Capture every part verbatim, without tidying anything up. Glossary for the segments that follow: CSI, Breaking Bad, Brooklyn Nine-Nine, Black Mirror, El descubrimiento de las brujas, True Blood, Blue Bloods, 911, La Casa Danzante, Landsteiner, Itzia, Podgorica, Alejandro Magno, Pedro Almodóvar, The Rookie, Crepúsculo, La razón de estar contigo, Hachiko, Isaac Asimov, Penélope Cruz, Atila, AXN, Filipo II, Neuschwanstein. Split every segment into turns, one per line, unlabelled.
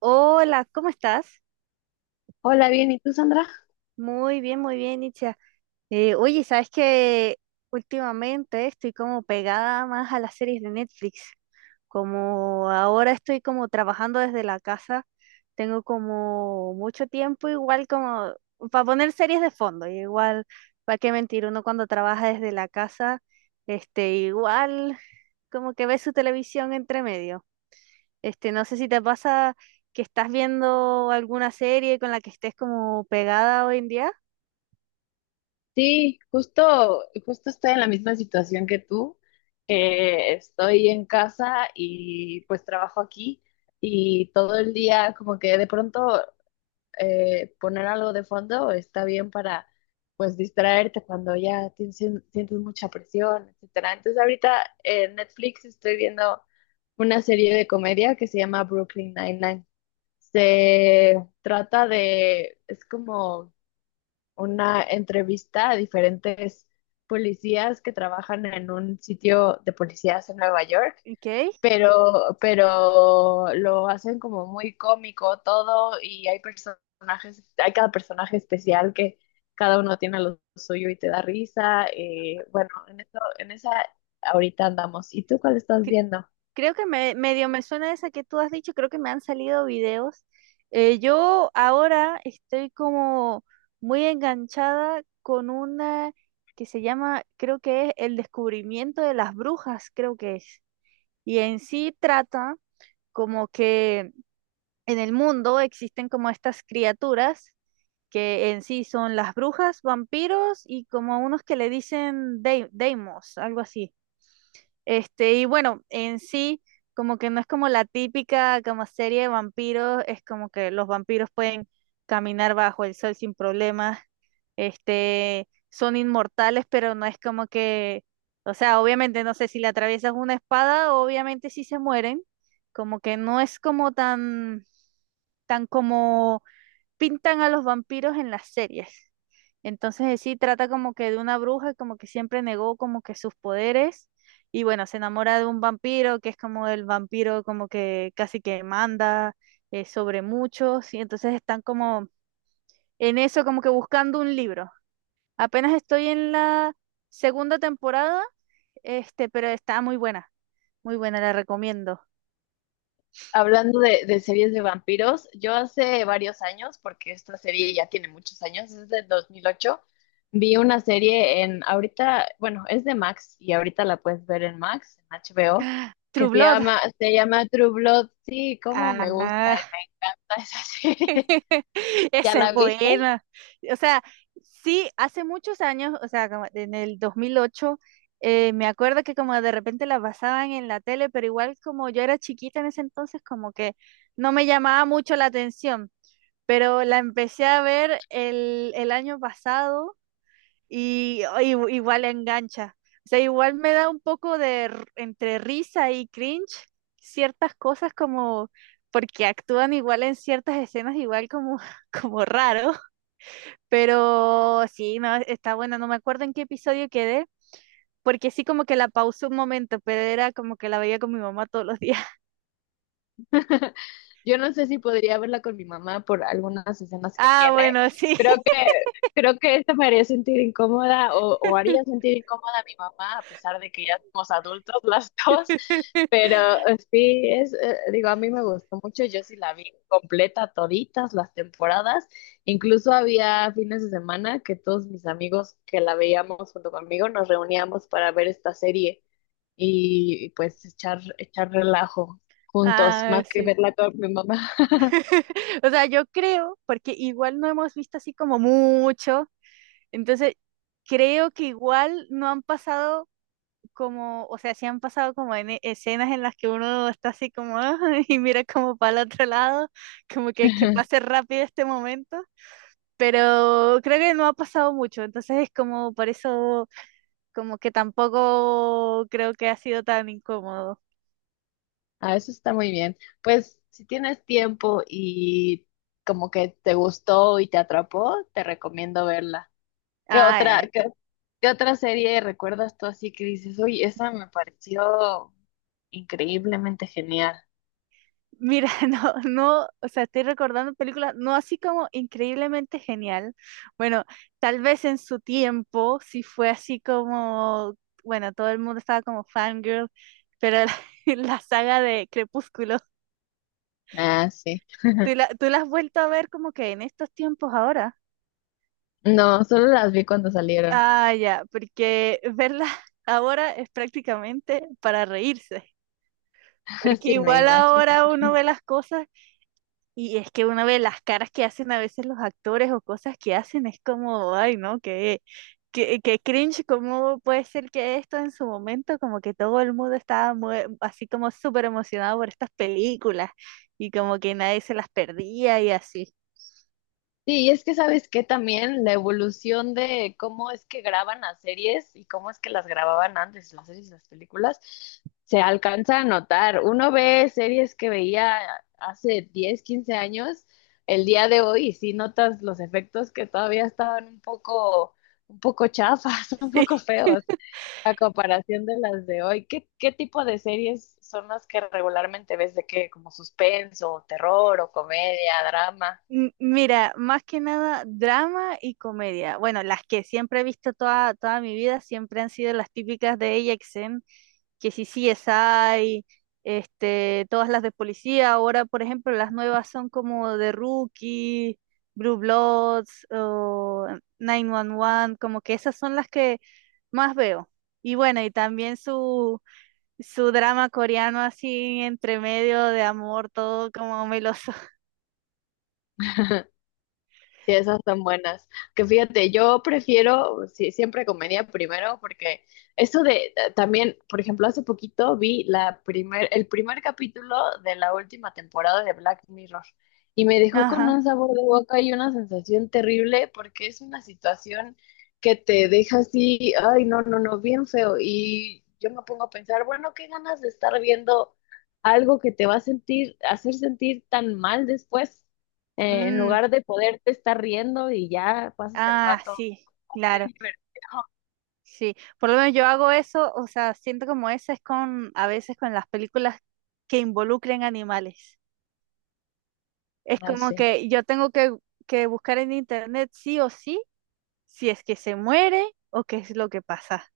Hola, ¿cómo estás?
Hola, bien, ¿y tú, Sandra?
Muy bien, muy bien, Itzia. Eh, oye, ¿sabes qué? Últimamente estoy como pegada más a las series de Netflix. Como ahora estoy como trabajando desde la casa, tengo como mucho tiempo igual como para poner series de fondo. Y igual, ¿para qué mentir? Uno cuando trabaja desde la casa, este, igual como que ve su televisión entre medio. Este, no sé si te pasa que estás viendo alguna serie con la que estés como pegada hoy en día.
Sí, justo, justo estoy en la misma situación que tú, que estoy en casa y pues trabajo aquí y todo el día como que de pronto eh, poner algo de fondo está bien para pues distraerte cuando ya tienes- sientes mucha presión, etcétera. Entonces ahorita en Netflix estoy viendo una serie de comedia que se llama Brooklyn Nine-Nine. Se trata de, es como una entrevista a diferentes policías que trabajan en un sitio de policías en Nueva York,
Ok.
pero, pero lo hacen como muy cómico todo y hay personajes, hay cada personaje especial que cada uno tiene lo suyo y te da risa. Eh, bueno, en eso, en esa ahorita andamos. ¿Y tú cuál estás
Cre-
viendo?
Creo que me, medio me suena esa que tú has dicho, creo que me han salido videos. Eh, yo ahora estoy como muy enganchada con una que se llama, creo que es El descubrimiento de las brujas, creo que es. Y en sí trata como que en el mundo existen como estas criaturas que en sí son las brujas, vampiros y como unos que le dicen dai- daimos, algo así. Este, y bueno, en sí, como que no es como la típica como serie de vampiros, es como que los vampiros pueden caminar bajo el sol sin problemas, este, son inmortales, pero no es como que, o sea, obviamente no sé si le atraviesas una espada, obviamente sí se mueren, como que no es como tan, tan como pintan a los vampiros en las series. Entonces eh, sí trata como que de una bruja, como que siempre negó como que sus poderes y bueno, se enamora de un vampiro que es como el vampiro como que casi que manda eh, sobre muchos y entonces están como en eso como que buscando un libro. Apenas estoy en la segunda temporada, este, pero está muy buena, muy buena, la recomiendo.
Hablando de, de series de vampiros, yo hace varios años, porque esta serie ya tiene muchos años, es del dos mil ocho, vi una serie en, ahorita, bueno, es de Max y ahorita la puedes ver en Max, en H B O,
True
que se
Blood.
llama, se llama True Blood. Sí, cómo me gusta,
Ah,
me encanta esa serie. ¿Ya
Esa es
la viste?
buena. O sea, sí, hace muchos años, o sea, como en el dos mil ocho, eh, me acuerdo que como de repente la pasaban en la tele, pero igual como yo era chiquita en ese entonces, como que no me llamaba mucho la atención, pero la empecé a ver el, el año pasado y, y- igual engancha. O sea, igual me da un poco de r- entre risa y cringe ciertas cosas como porque actúan igual en ciertas escenas igual como como raro, pero sí, no, está buena, no me acuerdo en qué episodio quedé. Porque sí, como que la pausé un momento, pero era como que la veía con mi mamá todos los días.
Yo no sé si podría verla con mi mamá por algunas escenas que
Ah,
tiene.
bueno, sí.
creo Creo que esto me haría sentir incómoda o, o haría sentir incómoda a mi mamá, a pesar de que ya somos adultos las dos, pero eh, sí, es, eh, digo, a mí me gustó mucho, yo sí la vi completa, toditas las temporadas, incluso había fines de semana que todos mis amigos que la veíamos junto conmigo nos reuníamos para ver esta serie y, y, pues echar, echar relajo juntos,
Ah,
más que
sí.
verla con mi mamá.
O sea, yo creo, porque igual no hemos visto así como mucho, entonces, creo que igual no han pasado como, o sea, sí han pasado como en e- escenas en las que uno está así como "Ah", y mira como para el otro lado, como que, que pase rápido este momento, pero creo que no ha pasado mucho, entonces es como por eso como que tampoco creo que ha sido tan incómodo.
Ah, eso está muy bien. Pues si tienes tiempo y como que te gustó y te atrapó, te recomiendo verla. ¿Qué
Ah,
otra,
eh.
qué, qué otra serie recuerdas tú así que dices, uy, esa me pareció increíblemente genial?
Mira, no, no, o sea, estoy recordando películas, no así como increíblemente genial. Bueno, tal vez en su tiempo sí fue así como, bueno, todo el mundo estaba como fangirl, pero la, la saga de Crepúsculo,
Ah, sí.
¿tú la, tú la has vuelto a ver como que en estos tiempos ahora?
No, solo las vi cuando salieron.
Ah, ya, porque verla ahora es prácticamente para reírse, porque
Sí, me
igual
imagino.
ahora uno ve las cosas. Y es que uno ve las caras que hacen a veces los actores o cosas que hacen, es como, ay, no, que qué, qué cringe, cómo puede ser que esto en su momento, como que todo el mundo estaba mue- así como súper emocionado por estas películas y como que nadie se las perdía y así.
Sí, y es que sabes que también la evolución de cómo es que graban las series y cómo es que las grababan antes, las series y las películas, se alcanza a notar. Uno ve series que veía hace diez, quince años, el día de hoy, y sí notas los efectos que todavía estaban un poco, un poco chafas, un poco feos, a comparación de las de hoy. ¿Qué, qué tipo de series son las que regularmente ves de qué? Como suspenso, terror o comedia, drama.
M- Mira, más que nada drama y comedia. Bueno, las que siempre he visto toda, toda mi vida siempre han sido las típicas de A X N, que si C S I, este, todas las de policía. Ahora, por ejemplo, las nuevas son como The Rookie, Blue Bloods o nueve once, como que esas son las que más veo. Y bueno, y también su, su drama coreano así entre medio de amor, todo como meloso.
Sí, esas son buenas. Que fíjate, yo prefiero, sí, siempre comedia primero, porque eso de eh, también, por ejemplo, hace poquito vi la primer, el primer capítulo de la última temporada de Black Mirror y me dejó con
Ajá.
un sabor de boca y una sensación terrible porque es una situación que te deja así, ay, no, no, no, bien feo. Y yo me pongo a pensar, bueno, qué ganas de estar viendo algo que te va a sentir, hacer sentir tan mal después eh, en
Mm.
lugar de poderte estar riendo y ya pasas el
Ah,
rato
sí,
bien
claro,
divertido.
sí. Por lo menos yo hago eso, o sea, siento como eso es con, a veces con las películas que involucren animales. Es
No
como
sé.
que yo tengo que, que buscar en internet sí o sí si es que se muere o qué es lo que pasa.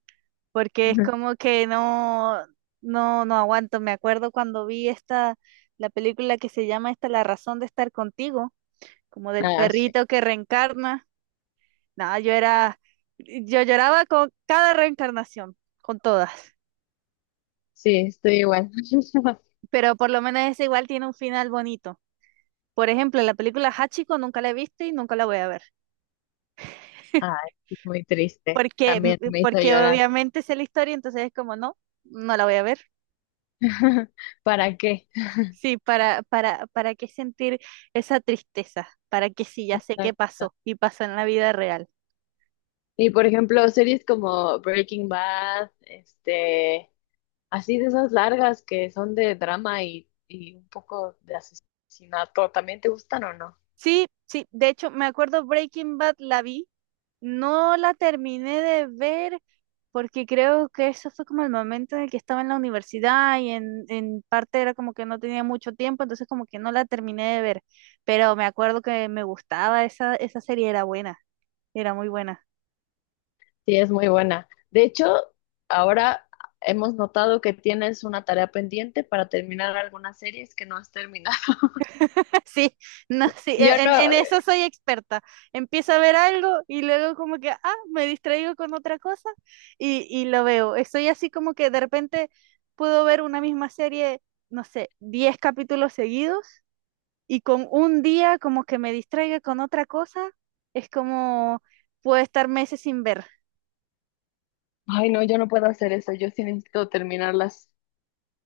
Porque es
Ujú.
como que no, no, no aguanto. Me acuerdo cuando vi esta, la película que se llama esta, La razón de estar contigo, como del
Ah, sí.
perrito que reencarna. Nada, yo era, yo lloraba con cada reencarnación, con todas.
Sí, estoy igual.
Pero por lo menos esa igual tiene un final bonito. Por ejemplo, la película Hachiko nunca la he visto y nunca la voy a ver.
Ah, es muy triste.
Porque,
También me hizo
porque
llorar.
obviamente sé la historia, entonces es como, no, no la voy a ver.
¿Para qué?
Sí, para, para, para qué sentir esa tristeza, para que sí, ya sé qué pasó y pasó en la vida real.
Y por ejemplo, series como Breaking Bad, este, así de esas largas que son de drama y, y un poco de asesinato, ¿también te gustan o no?
Sí, sí, de hecho me acuerdo Breaking Bad la vi. No la terminé de ver porque creo que eso fue como el momento en el que estaba en la universidad y en, en parte era como que no tenía mucho tiempo, entonces como que no la terminé de ver, pero me acuerdo que me gustaba esa, esa serie, era buena, era muy buena.
Sí, es muy buena. De hecho, ahora hemos notado que tienes una tarea pendiente para terminar algunas series que no has terminado.
Sí, no, sí,
Yo
e- en,
no,
en eso soy experta. Empiezo a ver algo y luego como que, ah, me distraigo con otra cosa y, y lo veo. Estoy así como que de repente puedo ver una misma serie, no sé, diez capítulos seguidos y con un día como que me distraiga con otra cosa, es como puedo estar meses sin ver.
ay no, yo no puedo hacer eso. Yo sí necesito terminarlas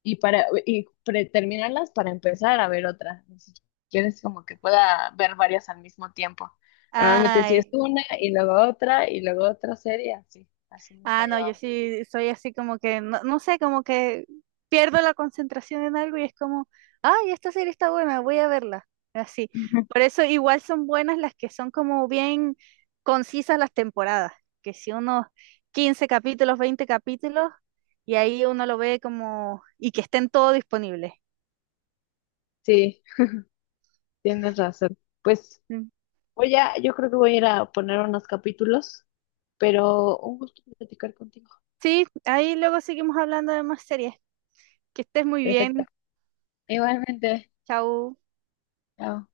y para y pre- terminarlas para empezar a ver otra. Ni siquiera es como que pueda ver varias al mismo tiempo. Normalmente sí es
Ay,
una y luego otra y luego otra serie, así, así nos la
ah, no, yo
llevamos.
sí soy así como que, no, no sé, como que pierdo la concentración en algo y es como, ay, esta serie está buena, voy a verla. Así. Por eso igual son buenas las que son como bien concisas las temporadas, que si unos quince capítulos, veinte capítulos, y ahí uno lo ve como, y que estén todo disponibles.
Sí, tienes razón. Pues Voy a, yo creo que voy a ir a poner unos capítulos, pero un gusto platicar contigo.
Sí, ahí luego seguimos hablando de más series. Que estés muy
Perfecto.
bien.
Igualmente.
Chau.
Chao.